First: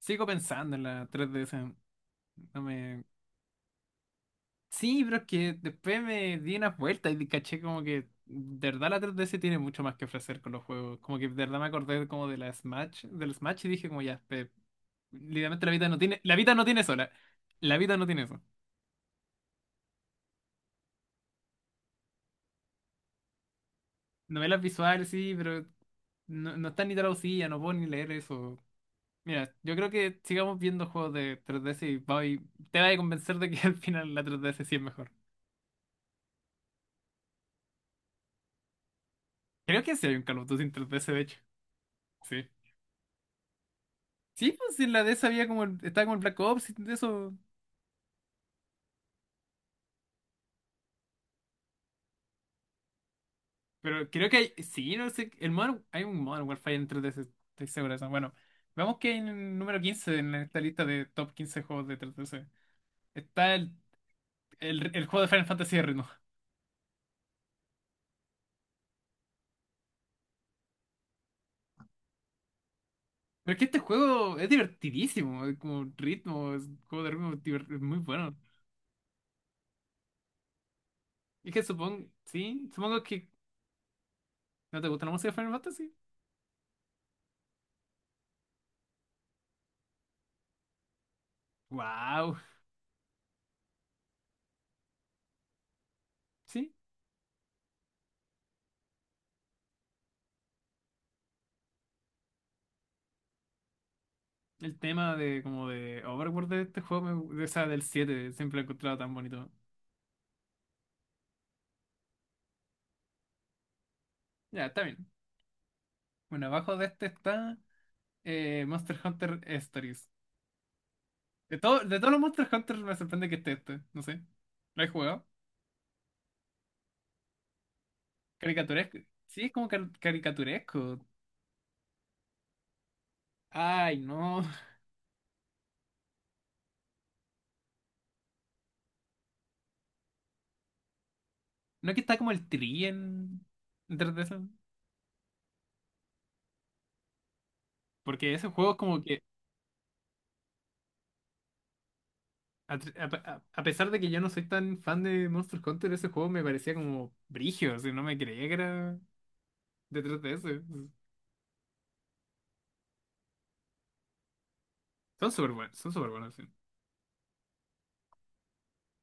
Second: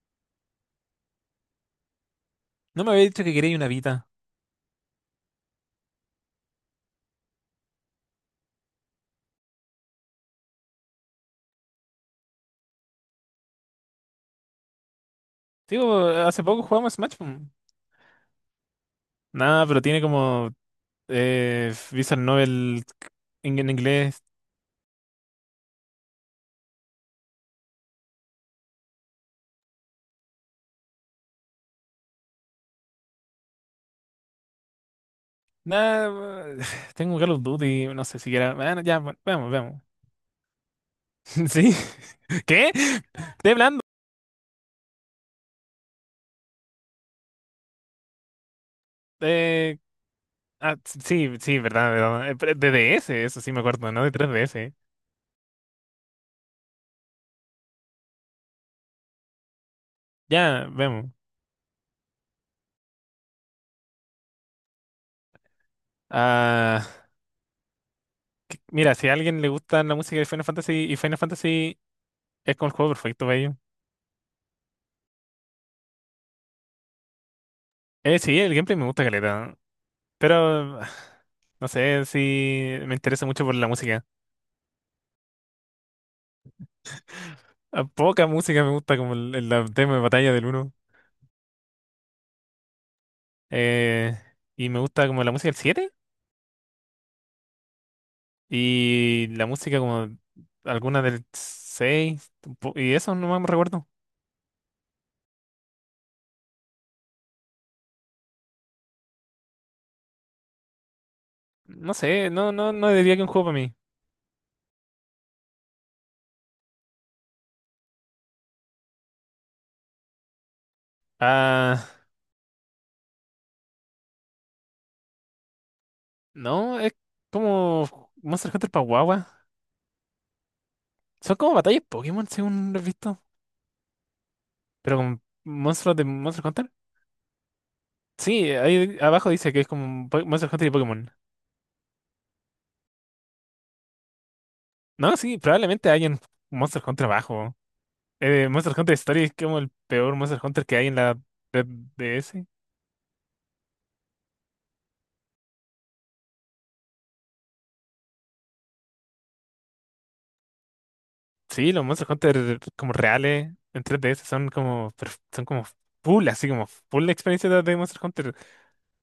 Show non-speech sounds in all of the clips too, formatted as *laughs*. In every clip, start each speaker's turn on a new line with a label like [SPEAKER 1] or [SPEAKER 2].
[SPEAKER 1] Sigo pensando en la 3DS. No
[SPEAKER 2] No me
[SPEAKER 1] me.
[SPEAKER 2] había dicho que quería una Vita.
[SPEAKER 1] Sí, pero es que después me di unas vueltas y caché como que de verdad la 3DS tiene mucho más que ofrecer con los juegos. Como que de verdad me acordé como del Smash y dije como ya, literalmente la vida no
[SPEAKER 2] Digo,
[SPEAKER 1] tiene, la
[SPEAKER 2] hace
[SPEAKER 1] vida
[SPEAKER 2] poco
[SPEAKER 1] no tiene
[SPEAKER 2] jugamos
[SPEAKER 1] sola.
[SPEAKER 2] Smash po.
[SPEAKER 1] La vida no tiene eso.
[SPEAKER 2] Nada, pero tiene como Visual Novel en inglés.
[SPEAKER 1] Novelas visuales, sí, pero no, no está ni traducida, no puedo ni leer eso. Mira, yo creo que sigamos viendo juegos de 3DS y, voy te vas a convencer de que *laughs* al final la 3DS sí es mejor.
[SPEAKER 2] Nada, *sighs* tengo Call of Duty, no sé siquiera. Bueno, ya, bueno, veamos,
[SPEAKER 1] Creo
[SPEAKER 2] veamos.
[SPEAKER 1] que sí hay un Call of Duty en 3DS, de
[SPEAKER 2] *laughs*
[SPEAKER 1] hecho.
[SPEAKER 2] ¿Sí?
[SPEAKER 1] Sí.
[SPEAKER 2] *laughs* ¿Qué? Estoy hablando.
[SPEAKER 1] Sí, pues en la de esa había como, estaba como el Black Ops y de eso.
[SPEAKER 2] Eh, sí, sí, verdad, verdad. Pero De DS, eso sí me acuerdo, ¿no?
[SPEAKER 1] Pero
[SPEAKER 2] De
[SPEAKER 1] creo que hay,
[SPEAKER 2] 3DS.
[SPEAKER 1] sí, no sé, hay un Modern Warfare entre de ese, estoy seguro de eso. Bueno, vamos que en el número 15 en esta
[SPEAKER 2] Ya,
[SPEAKER 1] lista de
[SPEAKER 2] vemos.
[SPEAKER 1] top 15 juegos de 3DS está el juego de Final Fantasy de ritmo.
[SPEAKER 2] Ah, Mira, si a alguien le gusta la música de Final Fantasy y Final Fantasy es como el juego perfecto para
[SPEAKER 1] Pero
[SPEAKER 2] ello.
[SPEAKER 1] es que este juego es divertidísimo, es como ritmo, es un juego de ritmo es muy bueno.
[SPEAKER 2] Sí, el gameplay me gusta caleta. Pero
[SPEAKER 1] Es
[SPEAKER 2] *sighs*
[SPEAKER 1] que
[SPEAKER 2] no sé
[SPEAKER 1] supongo,
[SPEAKER 2] si
[SPEAKER 1] sí,
[SPEAKER 2] me
[SPEAKER 1] supongo
[SPEAKER 2] interesa
[SPEAKER 1] que
[SPEAKER 2] mucho por la música.
[SPEAKER 1] no te gusta la música de Final Fantasy.
[SPEAKER 2] A poca música me gusta como el tema de batalla del uno.
[SPEAKER 1] Wow,
[SPEAKER 2] Eh, y me gusta como la música del 7
[SPEAKER 1] sí.
[SPEAKER 2] y la música como alguna del 6 Y eso no me recuerdo.
[SPEAKER 1] El tema de como de Overwatch de este juego, de esa del 7 siempre lo he encontrado tan bonito.
[SPEAKER 2] No sé, no, no, no diría que un juego para mí.
[SPEAKER 1] Ya, está bien. Bueno, abajo de este está Monster Hunter Stories. De, todo,
[SPEAKER 2] Ah,
[SPEAKER 1] de todos los Monster Hunter me sorprende que esté este, no sé. ¿Lo he jugado?
[SPEAKER 2] no, es como Monster Hunter para
[SPEAKER 1] Caricaturesco. Sí,
[SPEAKER 2] guagua.
[SPEAKER 1] es como caricaturesco.
[SPEAKER 2] Son como batallas Pokémon, según lo he visto.
[SPEAKER 1] Ay, no. *laughs*
[SPEAKER 2] Pero con monstruos de Monster Hunter. Sí, ahí abajo dice que es como un Monster Hunter y Pokémon.
[SPEAKER 1] No que está como el tri en. Detrás de eso.
[SPEAKER 2] No, sí, probablemente hay en Monster Hunter abajo.
[SPEAKER 1] Porque ese juego
[SPEAKER 2] Monster
[SPEAKER 1] es
[SPEAKER 2] Hunter
[SPEAKER 1] como que,
[SPEAKER 2] Story es como el peor Monster Hunter que hay en la red D S.
[SPEAKER 1] a pesar de que yo no soy tan fan de Monster Hunter, ese juego me parecía como brigio, o sea, no me creía que era. Detrás de ese.
[SPEAKER 2] Sí, los Monster Hunter como reales en 3DS son como, son como
[SPEAKER 1] Son súper
[SPEAKER 2] full,
[SPEAKER 1] buenos, sí.
[SPEAKER 2] así como full experiencia de Monster Hunter.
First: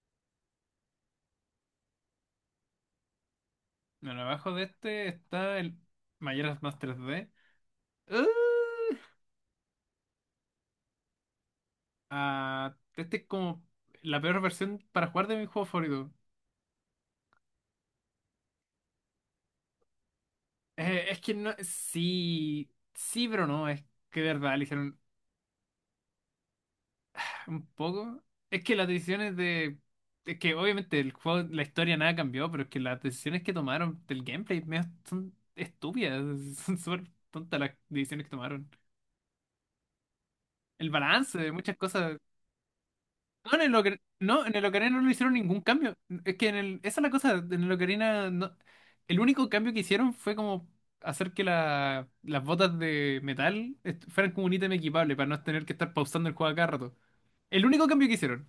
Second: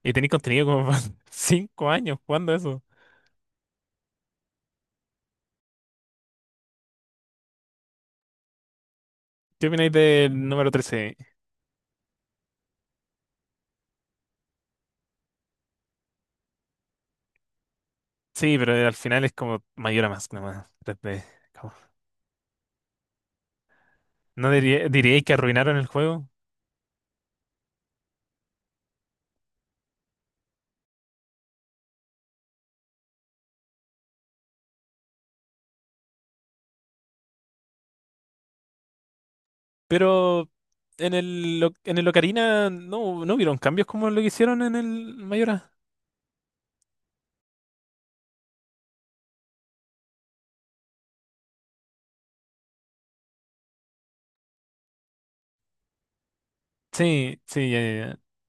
[SPEAKER 2] Y tenéis contenido como para *laughs* 5 años jugando eso.
[SPEAKER 1] Bueno, abajo de este está el Majora's Mask 3D. ¡Ah!
[SPEAKER 2] ¿Qué opináis del número trece?
[SPEAKER 1] Ah, este es como la peor versión para jugar de mi juego favorito.
[SPEAKER 2] Sí, pero al final es como Mayor a más nomás.
[SPEAKER 1] Es
[SPEAKER 2] 3D.
[SPEAKER 1] que no,
[SPEAKER 2] como-
[SPEAKER 1] sí, sí, pero no, es que de
[SPEAKER 2] ¿No
[SPEAKER 1] verdad le
[SPEAKER 2] diría-
[SPEAKER 1] hicieron
[SPEAKER 2] Diríais que arruinaron el juego?
[SPEAKER 1] un poco. Es que las decisiones de. Es que obviamente el juego, la historia nada cambió, pero es que las decisiones que tomaron del gameplay medio son estúpidas, *laughs* son súper tontas las decisiones que tomaron.
[SPEAKER 2] Pero
[SPEAKER 1] El
[SPEAKER 2] en
[SPEAKER 1] balance de
[SPEAKER 2] el,
[SPEAKER 1] muchas
[SPEAKER 2] En el
[SPEAKER 1] cosas.
[SPEAKER 2] Ocarina no, no
[SPEAKER 1] No,
[SPEAKER 2] hubieron
[SPEAKER 1] en el
[SPEAKER 2] cambios como lo que
[SPEAKER 1] En
[SPEAKER 2] hicieron
[SPEAKER 1] el
[SPEAKER 2] en
[SPEAKER 1] Ocarina no le
[SPEAKER 2] el
[SPEAKER 1] hicieron ningún
[SPEAKER 2] Mayora.
[SPEAKER 1] cambio. Es que en el, esa es la cosa, en el Ocarina. El único cambio que hicieron fue como hacer que las botas de metal fueran como un ítem equipable para no tener que estar pausando el juego a cada rato.
[SPEAKER 2] Sí,
[SPEAKER 1] El
[SPEAKER 2] sí, ya,
[SPEAKER 1] único
[SPEAKER 2] ya,
[SPEAKER 1] cambio que
[SPEAKER 2] ya.
[SPEAKER 1] hicieron.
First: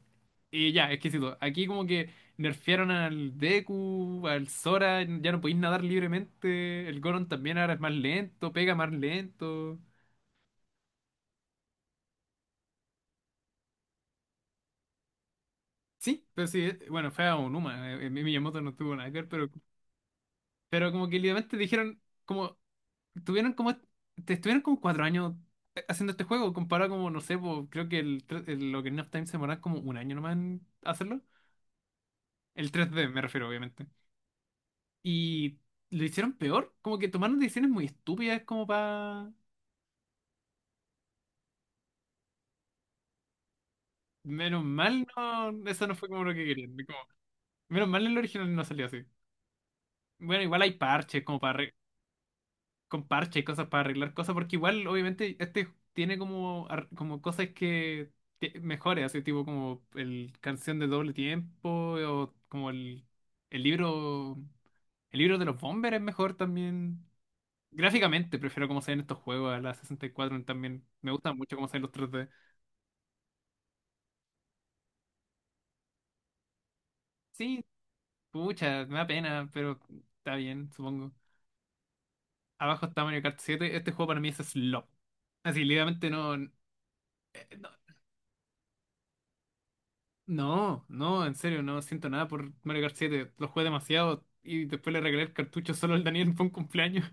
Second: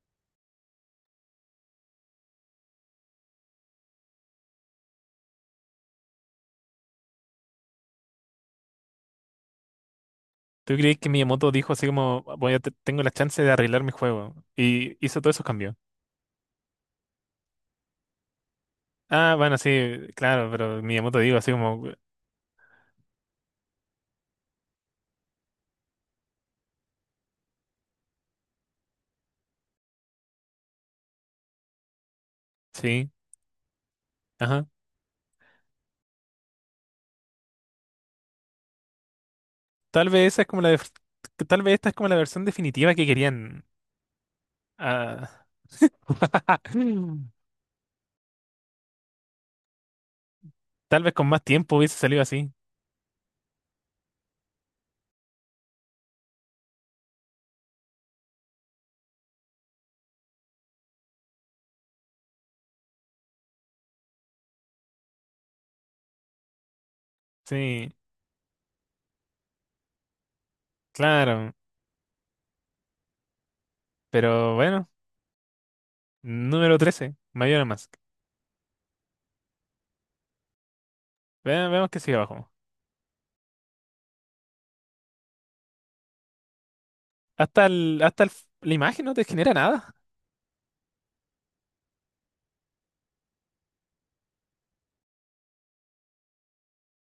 [SPEAKER 1] Y ya, exquisito. Aquí como que nerfearon al Deku, al Sora, ya no podéis nadar libremente. El Goron también ahora es más lento, pega más lento.
[SPEAKER 2] ¿Tú crees que Miyamoto dijo así como, voy a tengo la chance de arreglar mi juego? Y hizo todos esos cambios.
[SPEAKER 1] Sí, pero sí, bueno, fue a Onuma. Miyamoto no tuvo nada que ver,
[SPEAKER 2] Ah,
[SPEAKER 1] pero.
[SPEAKER 2] bueno, sí, claro, pero
[SPEAKER 1] Pero como que
[SPEAKER 2] Miyamoto dijo así
[SPEAKER 1] literalmente
[SPEAKER 2] como,
[SPEAKER 1] dijeron, como, tuvieron como, te estuvieron como 4 años haciendo este juego, comparado como, no sé, po, creo que el Ocarina of Time se demoraron como un año nomás en hacerlo. El tres d
[SPEAKER 2] sí,
[SPEAKER 1] me refiero, obviamente.
[SPEAKER 2] ajá.
[SPEAKER 1] Y lo hicieron peor, como que tomaron decisiones muy estúpidas como para.
[SPEAKER 2] Tal vez esa es como la, tal vez esta es como la versión definitiva que querían.
[SPEAKER 1] Menos mal,
[SPEAKER 2] Ah,
[SPEAKER 1] no, eso no fue como lo que
[SPEAKER 2] *clears throat*
[SPEAKER 1] querían.
[SPEAKER 2] Mm.
[SPEAKER 1] Menos mal el original no salió así. Bueno, igual hay
[SPEAKER 2] Tal vez
[SPEAKER 1] parches
[SPEAKER 2] con
[SPEAKER 1] como
[SPEAKER 2] más
[SPEAKER 1] para
[SPEAKER 2] tiempo hubiese salido así.
[SPEAKER 1] con parches y cosas para arreglar cosas, porque igual, obviamente, este tiene como, como cosas que mejores, así tipo como el canción de doble tiempo, o como el libro, el libro de los Bombers es mejor también.
[SPEAKER 2] Sí,
[SPEAKER 1] Gráficamente, prefiero cómo se ven estos juegos a la 64 también. Me gusta
[SPEAKER 2] claro,
[SPEAKER 1] mucho cómo se ven los 3D.
[SPEAKER 2] pero bueno, número 13
[SPEAKER 1] Sí,
[SPEAKER 2] Mayora Mask.
[SPEAKER 1] pucha, me da pena, pero está bien, supongo.
[SPEAKER 2] Vemos que sigue abajo.
[SPEAKER 1] Abajo está Mario Kart 7. Este juego para mí es slop. Así, literalmente no.
[SPEAKER 2] Hasta el la imagen no te genera nada.
[SPEAKER 1] No, no, en serio, no siento nada por Mario Kart 7. Lo jugué demasiado y después le regalé el cartucho solo al Daniel por un cumpleaños.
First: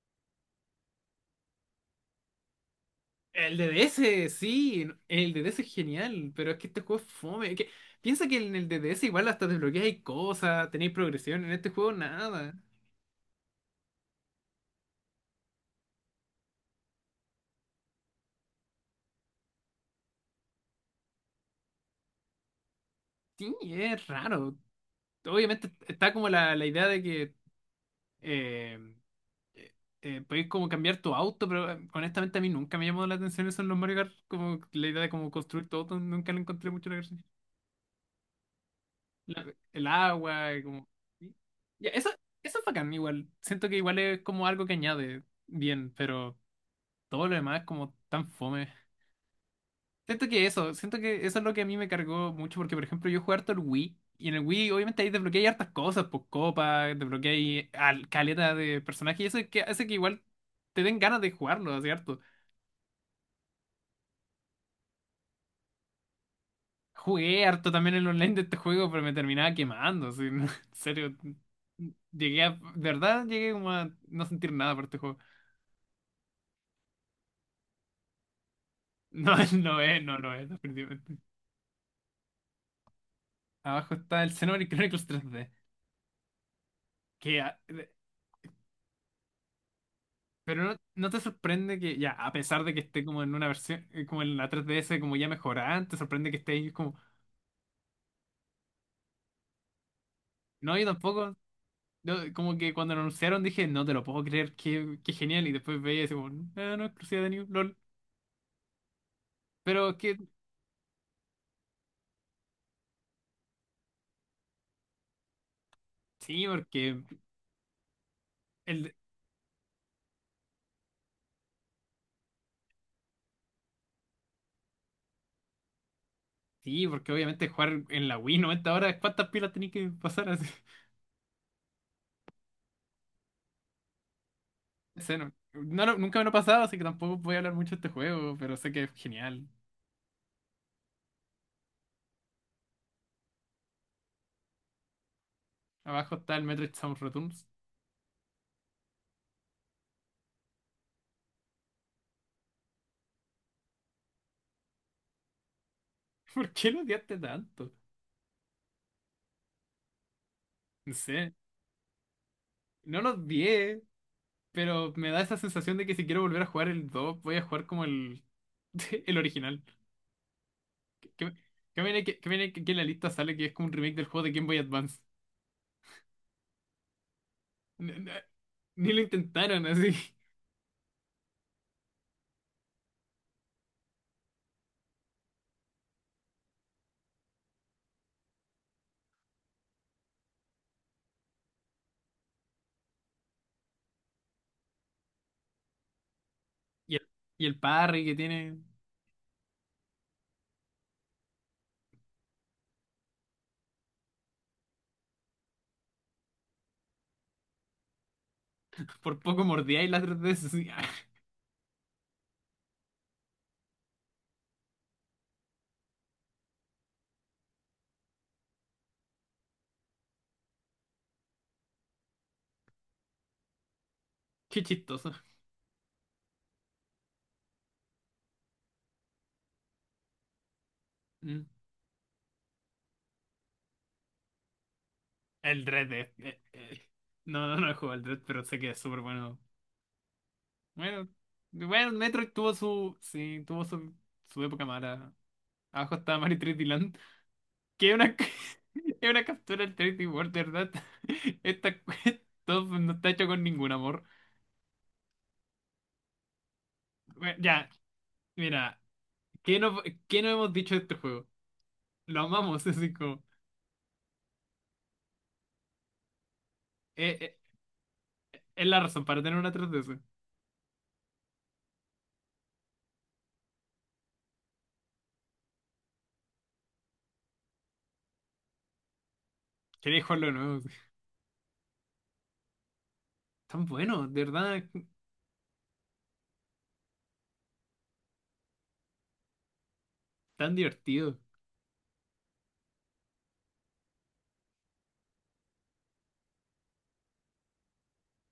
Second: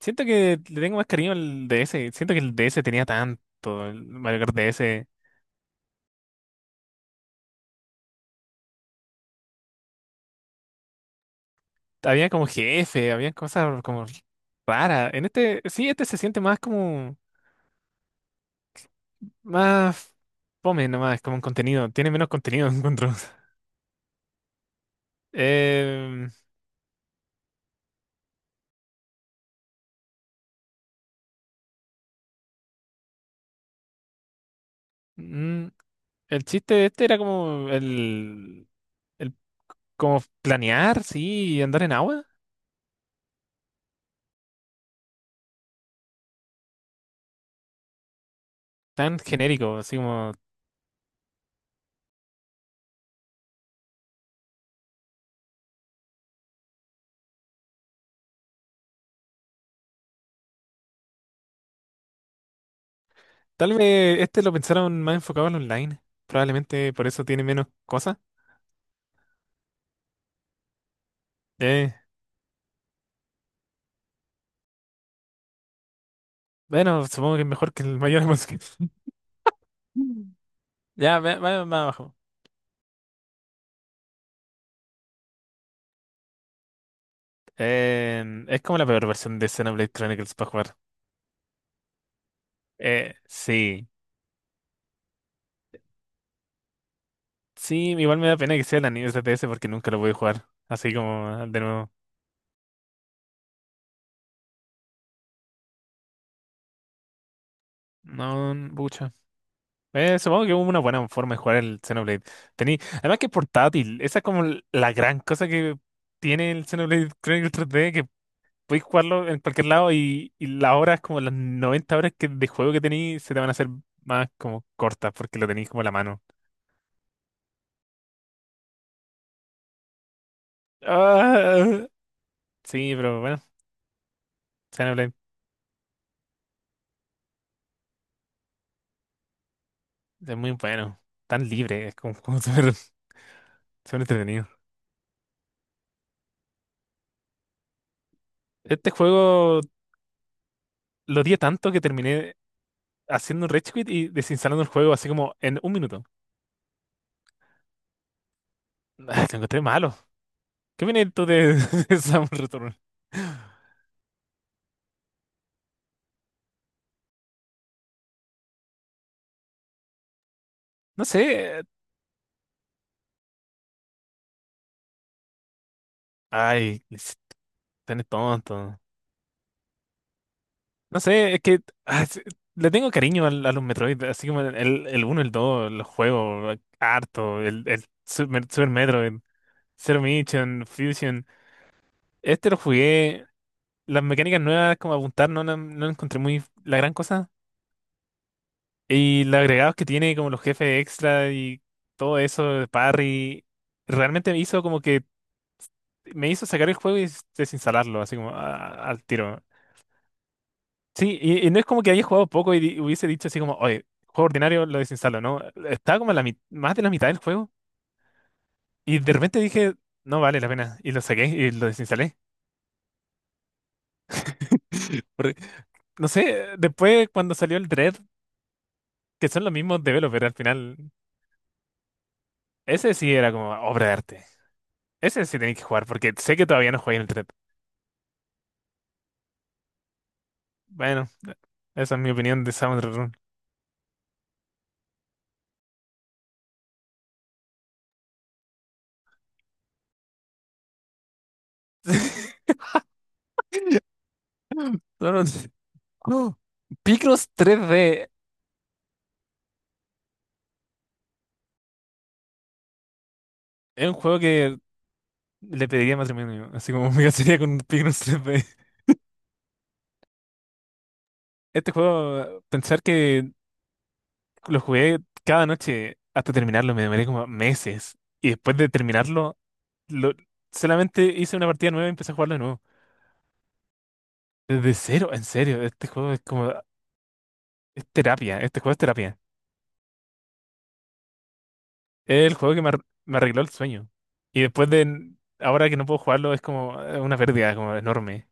[SPEAKER 2] Siento que le tengo más cariño al DS. Siento que el DS tenía
[SPEAKER 1] El
[SPEAKER 2] tanto. El
[SPEAKER 1] DDS,
[SPEAKER 2] Mario Kart
[SPEAKER 1] sí,
[SPEAKER 2] DS.
[SPEAKER 1] el DDS es genial, pero es que este juego es fome. Es que, piensa que en el DDS igual hasta desbloqueáis cosas, tenéis progresión, en este juego
[SPEAKER 2] Había como
[SPEAKER 1] nada.
[SPEAKER 2] jefe, había cosas como raras. En este, sí, este se siente más como. Más fome nomás, como un contenido. Tiene menos contenido, *laughs* encuentro.
[SPEAKER 1] Sí, es raro. Obviamente está como
[SPEAKER 2] Eh,
[SPEAKER 1] la idea de que eh, eh, podéis como cambiar tu auto, pero honestamente a mí nunca me llamó la atención eso en los Mario Kart. Como la idea de como
[SPEAKER 2] mm,
[SPEAKER 1] construir tu auto, nunca le
[SPEAKER 2] el
[SPEAKER 1] encontré
[SPEAKER 2] chiste de
[SPEAKER 1] mucho la
[SPEAKER 2] este
[SPEAKER 1] gracia.
[SPEAKER 2] era como el
[SPEAKER 1] El
[SPEAKER 2] como
[SPEAKER 1] agua, como.
[SPEAKER 2] planear,
[SPEAKER 1] y-
[SPEAKER 2] sí, y andar
[SPEAKER 1] Ya,
[SPEAKER 2] en
[SPEAKER 1] eso,
[SPEAKER 2] agua.
[SPEAKER 1] eso es bacán igual. Siento que igual es como algo que añade bien, pero todo lo demás es como tan fome.
[SPEAKER 2] Tan genérico, así
[SPEAKER 1] Siento
[SPEAKER 2] como.
[SPEAKER 1] que eso, siento que eso es lo que a mí me cargó mucho, porque por ejemplo yo jugué harto el Wii, y en el Wii obviamente ahí desbloqueé hartas cosas, pues copas, desbloqueé caleta de personajes, y eso es que hace que igual te den ganas de jugarlo, así harto.
[SPEAKER 2] Tal vez este lo pensaron más enfocado al online. Probablemente por eso tiene
[SPEAKER 1] Jugué
[SPEAKER 2] menos
[SPEAKER 1] harto también el
[SPEAKER 2] cosas.
[SPEAKER 1] online de este juego, pero me terminaba quemando, así, *laughs* en serio.
[SPEAKER 2] Eh,
[SPEAKER 1] De verdad llegué como a no sentir nada por este juego.
[SPEAKER 2] bueno, supongo que es mejor que el mayor.
[SPEAKER 1] No, *laughs* no es, no, no es,
[SPEAKER 2] *laughs*
[SPEAKER 1] definitivamente.
[SPEAKER 2] Ya, vaya más abajo.
[SPEAKER 1] Abajo está el Xenoblade Chronicles 3D. Que, a- de-.
[SPEAKER 2] Eh, es como la peor versión de Xenoblade Chronicles para
[SPEAKER 1] Pero
[SPEAKER 2] jugar.
[SPEAKER 1] no, no te sorprende que, ya, a pesar de que esté como en una versión,
[SPEAKER 2] Sí.
[SPEAKER 1] como en la 3DS, como ya mejorada, te sorprende que esté ahí como.
[SPEAKER 2] Sí, igual me da pena que sea el anime TTS porque nunca lo voy a jugar.
[SPEAKER 1] No, yo
[SPEAKER 2] Así como
[SPEAKER 1] tampoco.
[SPEAKER 2] ah, de nuevo.
[SPEAKER 1] Yo como que cuando lo anunciaron dije, no te lo puedo creer, qué genial. Y después veía y decía, como, no, no, exclusiva de New, LOL.
[SPEAKER 2] No, pucha.
[SPEAKER 1] Pero que,
[SPEAKER 2] Supongo que hubo una buena forma de jugar el Xenoblade. Tení, además que es portátil. Esa es como la gran cosa que
[SPEAKER 1] sí,
[SPEAKER 2] tiene el
[SPEAKER 1] porque.
[SPEAKER 2] Xenoblade Chronicles 3D. Podéis
[SPEAKER 1] El,
[SPEAKER 2] jugarlo en cualquier lado y las horas, como las 90 horas que, de juego que tenéis, se te van a hacer más como cortas porque lo tenéis como en la mano.
[SPEAKER 1] sí, porque obviamente jugar en la Wii 90 horas, ¿cuántas pilas tenés que pasar?
[SPEAKER 2] Ah, sí, pero bueno, Xenoblade
[SPEAKER 1] Ese nunca me lo he pasado, así que tampoco voy a hablar mucho de este juego, pero sé que es genial.
[SPEAKER 2] es muy bueno. Tan libre, es como, como *laughs* súper súper entretenido.
[SPEAKER 1] Abajo está el Metroid Samus Returns.
[SPEAKER 2] Este juego lo odié tanto que terminé haciendo un rage quit y desinstalando el juego así como en un minuto. *laughs*
[SPEAKER 1] *laughs* ¿Por qué lo odiaste tanto?
[SPEAKER 2] Ah, lo encontré malo. ¿Qué
[SPEAKER 1] No
[SPEAKER 2] viene tú
[SPEAKER 1] sé,
[SPEAKER 2] de, *laughs* de Samus Return?
[SPEAKER 1] no lo odié, pero me da esa sensación de que si quiero volver a jugar el 2 voy a jugar como el, *laughs* el original.
[SPEAKER 2] No
[SPEAKER 1] Que,
[SPEAKER 2] sé.
[SPEAKER 1] que viene, que viene que en la lista sale que es como un remake del juego de Game Boy Advance.
[SPEAKER 2] Ay, es
[SPEAKER 1] N-
[SPEAKER 2] tan
[SPEAKER 1] n-
[SPEAKER 2] tonto.
[SPEAKER 1] Ni, lo intentaron así. *laughs*
[SPEAKER 2] No sé, es que ah, es- le tengo cariño a los Metroid, así como el uno el 2 los juegos, harto, el Super Metroid, Zero Mission, Fusion. Este lo jugué, las mecánicas nuevas como apuntar no, no, la encontré muy la gran
[SPEAKER 1] Y el,
[SPEAKER 2] cosa.
[SPEAKER 1] y el parry que tiene,
[SPEAKER 2] Y los agregados que tiene, como los jefes extra y todo eso, de parry, realmente me hizo como que me hizo sacar el juego y desinstalarlo, así como ah, al
[SPEAKER 1] por
[SPEAKER 2] tiro.
[SPEAKER 1] poco mordía y la 3DS así.
[SPEAKER 2] Sí,
[SPEAKER 1] *laughs*
[SPEAKER 2] y no es como que haya jugado poco y hubiese dicho así como, oye, juego ordinario, lo desinstalo, ¿no? Estaba como a la más de la mitad del juego y de repente dije, no vale la pena, y lo saqué y lo desinstalé.
[SPEAKER 1] Qué
[SPEAKER 2] *laughs*
[SPEAKER 1] chistoso.
[SPEAKER 2] Porque, no sé, después cuando salió el Dread, que son los mismos developers al final,
[SPEAKER 1] Mm.
[SPEAKER 2] ese sí era como obra de arte. Ese sí tenéis que
[SPEAKER 1] El
[SPEAKER 2] jugar
[SPEAKER 1] Dread.
[SPEAKER 2] porque sé que todavía no jugué el Dread.
[SPEAKER 1] No, no, no he jugado el Dread, pero sé que es súper bueno.
[SPEAKER 2] Bueno,
[SPEAKER 1] Bueno, bueno,
[SPEAKER 2] esa es mi
[SPEAKER 1] Metroid
[SPEAKER 2] opinión de
[SPEAKER 1] tuvo
[SPEAKER 2] Sound
[SPEAKER 1] su.
[SPEAKER 2] Run.
[SPEAKER 1] Sí, tuvo su época mala. Abajo está Mario 3D Land. Que es una, *laughs* es una captura del 3D World, ¿de verdad? *laughs* Esta,
[SPEAKER 2] *laughs*
[SPEAKER 1] esto no está hecho con ningún amor.
[SPEAKER 2] No, no, no. Picross
[SPEAKER 1] Bueno, ya,
[SPEAKER 2] 3D
[SPEAKER 1] mira. ¿Qué no, qué no hemos dicho de este juego? Lo amamos, *laughs* así como.
[SPEAKER 2] es un juego que le pediría matrimonio, así como *laughs* me
[SPEAKER 1] eh, eh,
[SPEAKER 2] casaría con un pigno.
[SPEAKER 1] es la razón para tener una 3DS.
[SPEAKER 2] Este juego, pensar que lo jugué cada noche hasta terminarlo, me demoré como meses. Y después de terminarlo,
[SPEAKER 1] Quería
[SPEAKER 2] lo-
[SPEAKER 1] jugarlo de nuevo. *laughs* Así.
[SPEAKER 2] solamente hice una partida nueva y empecé a jugarlo de nuevo.
[SPEAKER 1] Tan bueno, de verdad,
[SPEAKER 2] Desde cero, en serio, este juego es como, es terapia, este juego es terapia.
[SPEAKER 1] tan divertido.
[SPEAKER 2] Es el juego que me, me arregló el sueño. Y después de, ahora que no puedo jugarlo, es como una pérdida como enorme.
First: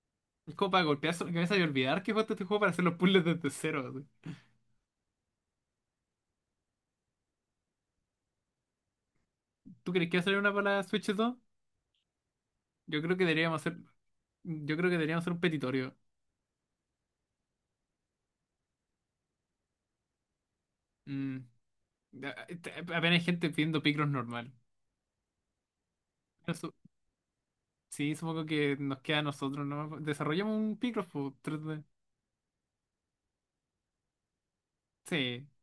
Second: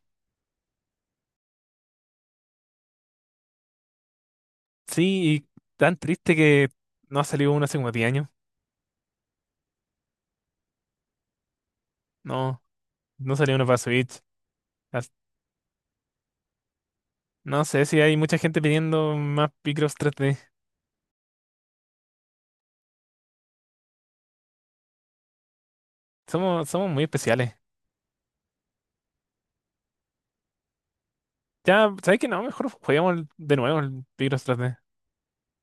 [SPEAKER 1] Es como para golpearse la cabeza y olvidar que jugaste este juego para hacer los puzzles desde cero. Así.
[SPEAKER 2] Sí, y tan triste que no ha salido uno hace como 10 años.
[SPEAKER 1] ¿Tú crees que va a salir una para la Switch 2?
[SPEAKER 2] No,
[SPEAKER 1] Yo creo que
[SPEAKER 2] no salió
[SPEAKER 1] deberíamos
[SPEAKER 2] uno para
[SPEAKER 1] hacer,
[SPEAKER 2] Switch.
[SPEAKER 1] yo creo que deberíamos hacer un petitorio.
[SPEAKER 2] No sé si hay mucha gente pidiendo más Picross 3D.
[SPEAKER 1] Mm. A- a- Apenas hay gente pidiendo Picross normal. Pero
[SPEAKER 2] Somos, somos muy especiales.
[SPEAKER 1] sí, supongo que nos queda a nosotros, ¿no? Desarrollamos un Picross por 3D.
[SPEAKER 2] Ya, ¿sabes qué? No, mejor juguemos de nuevo el Picross 3D.
[SPEAKER 1] Sí.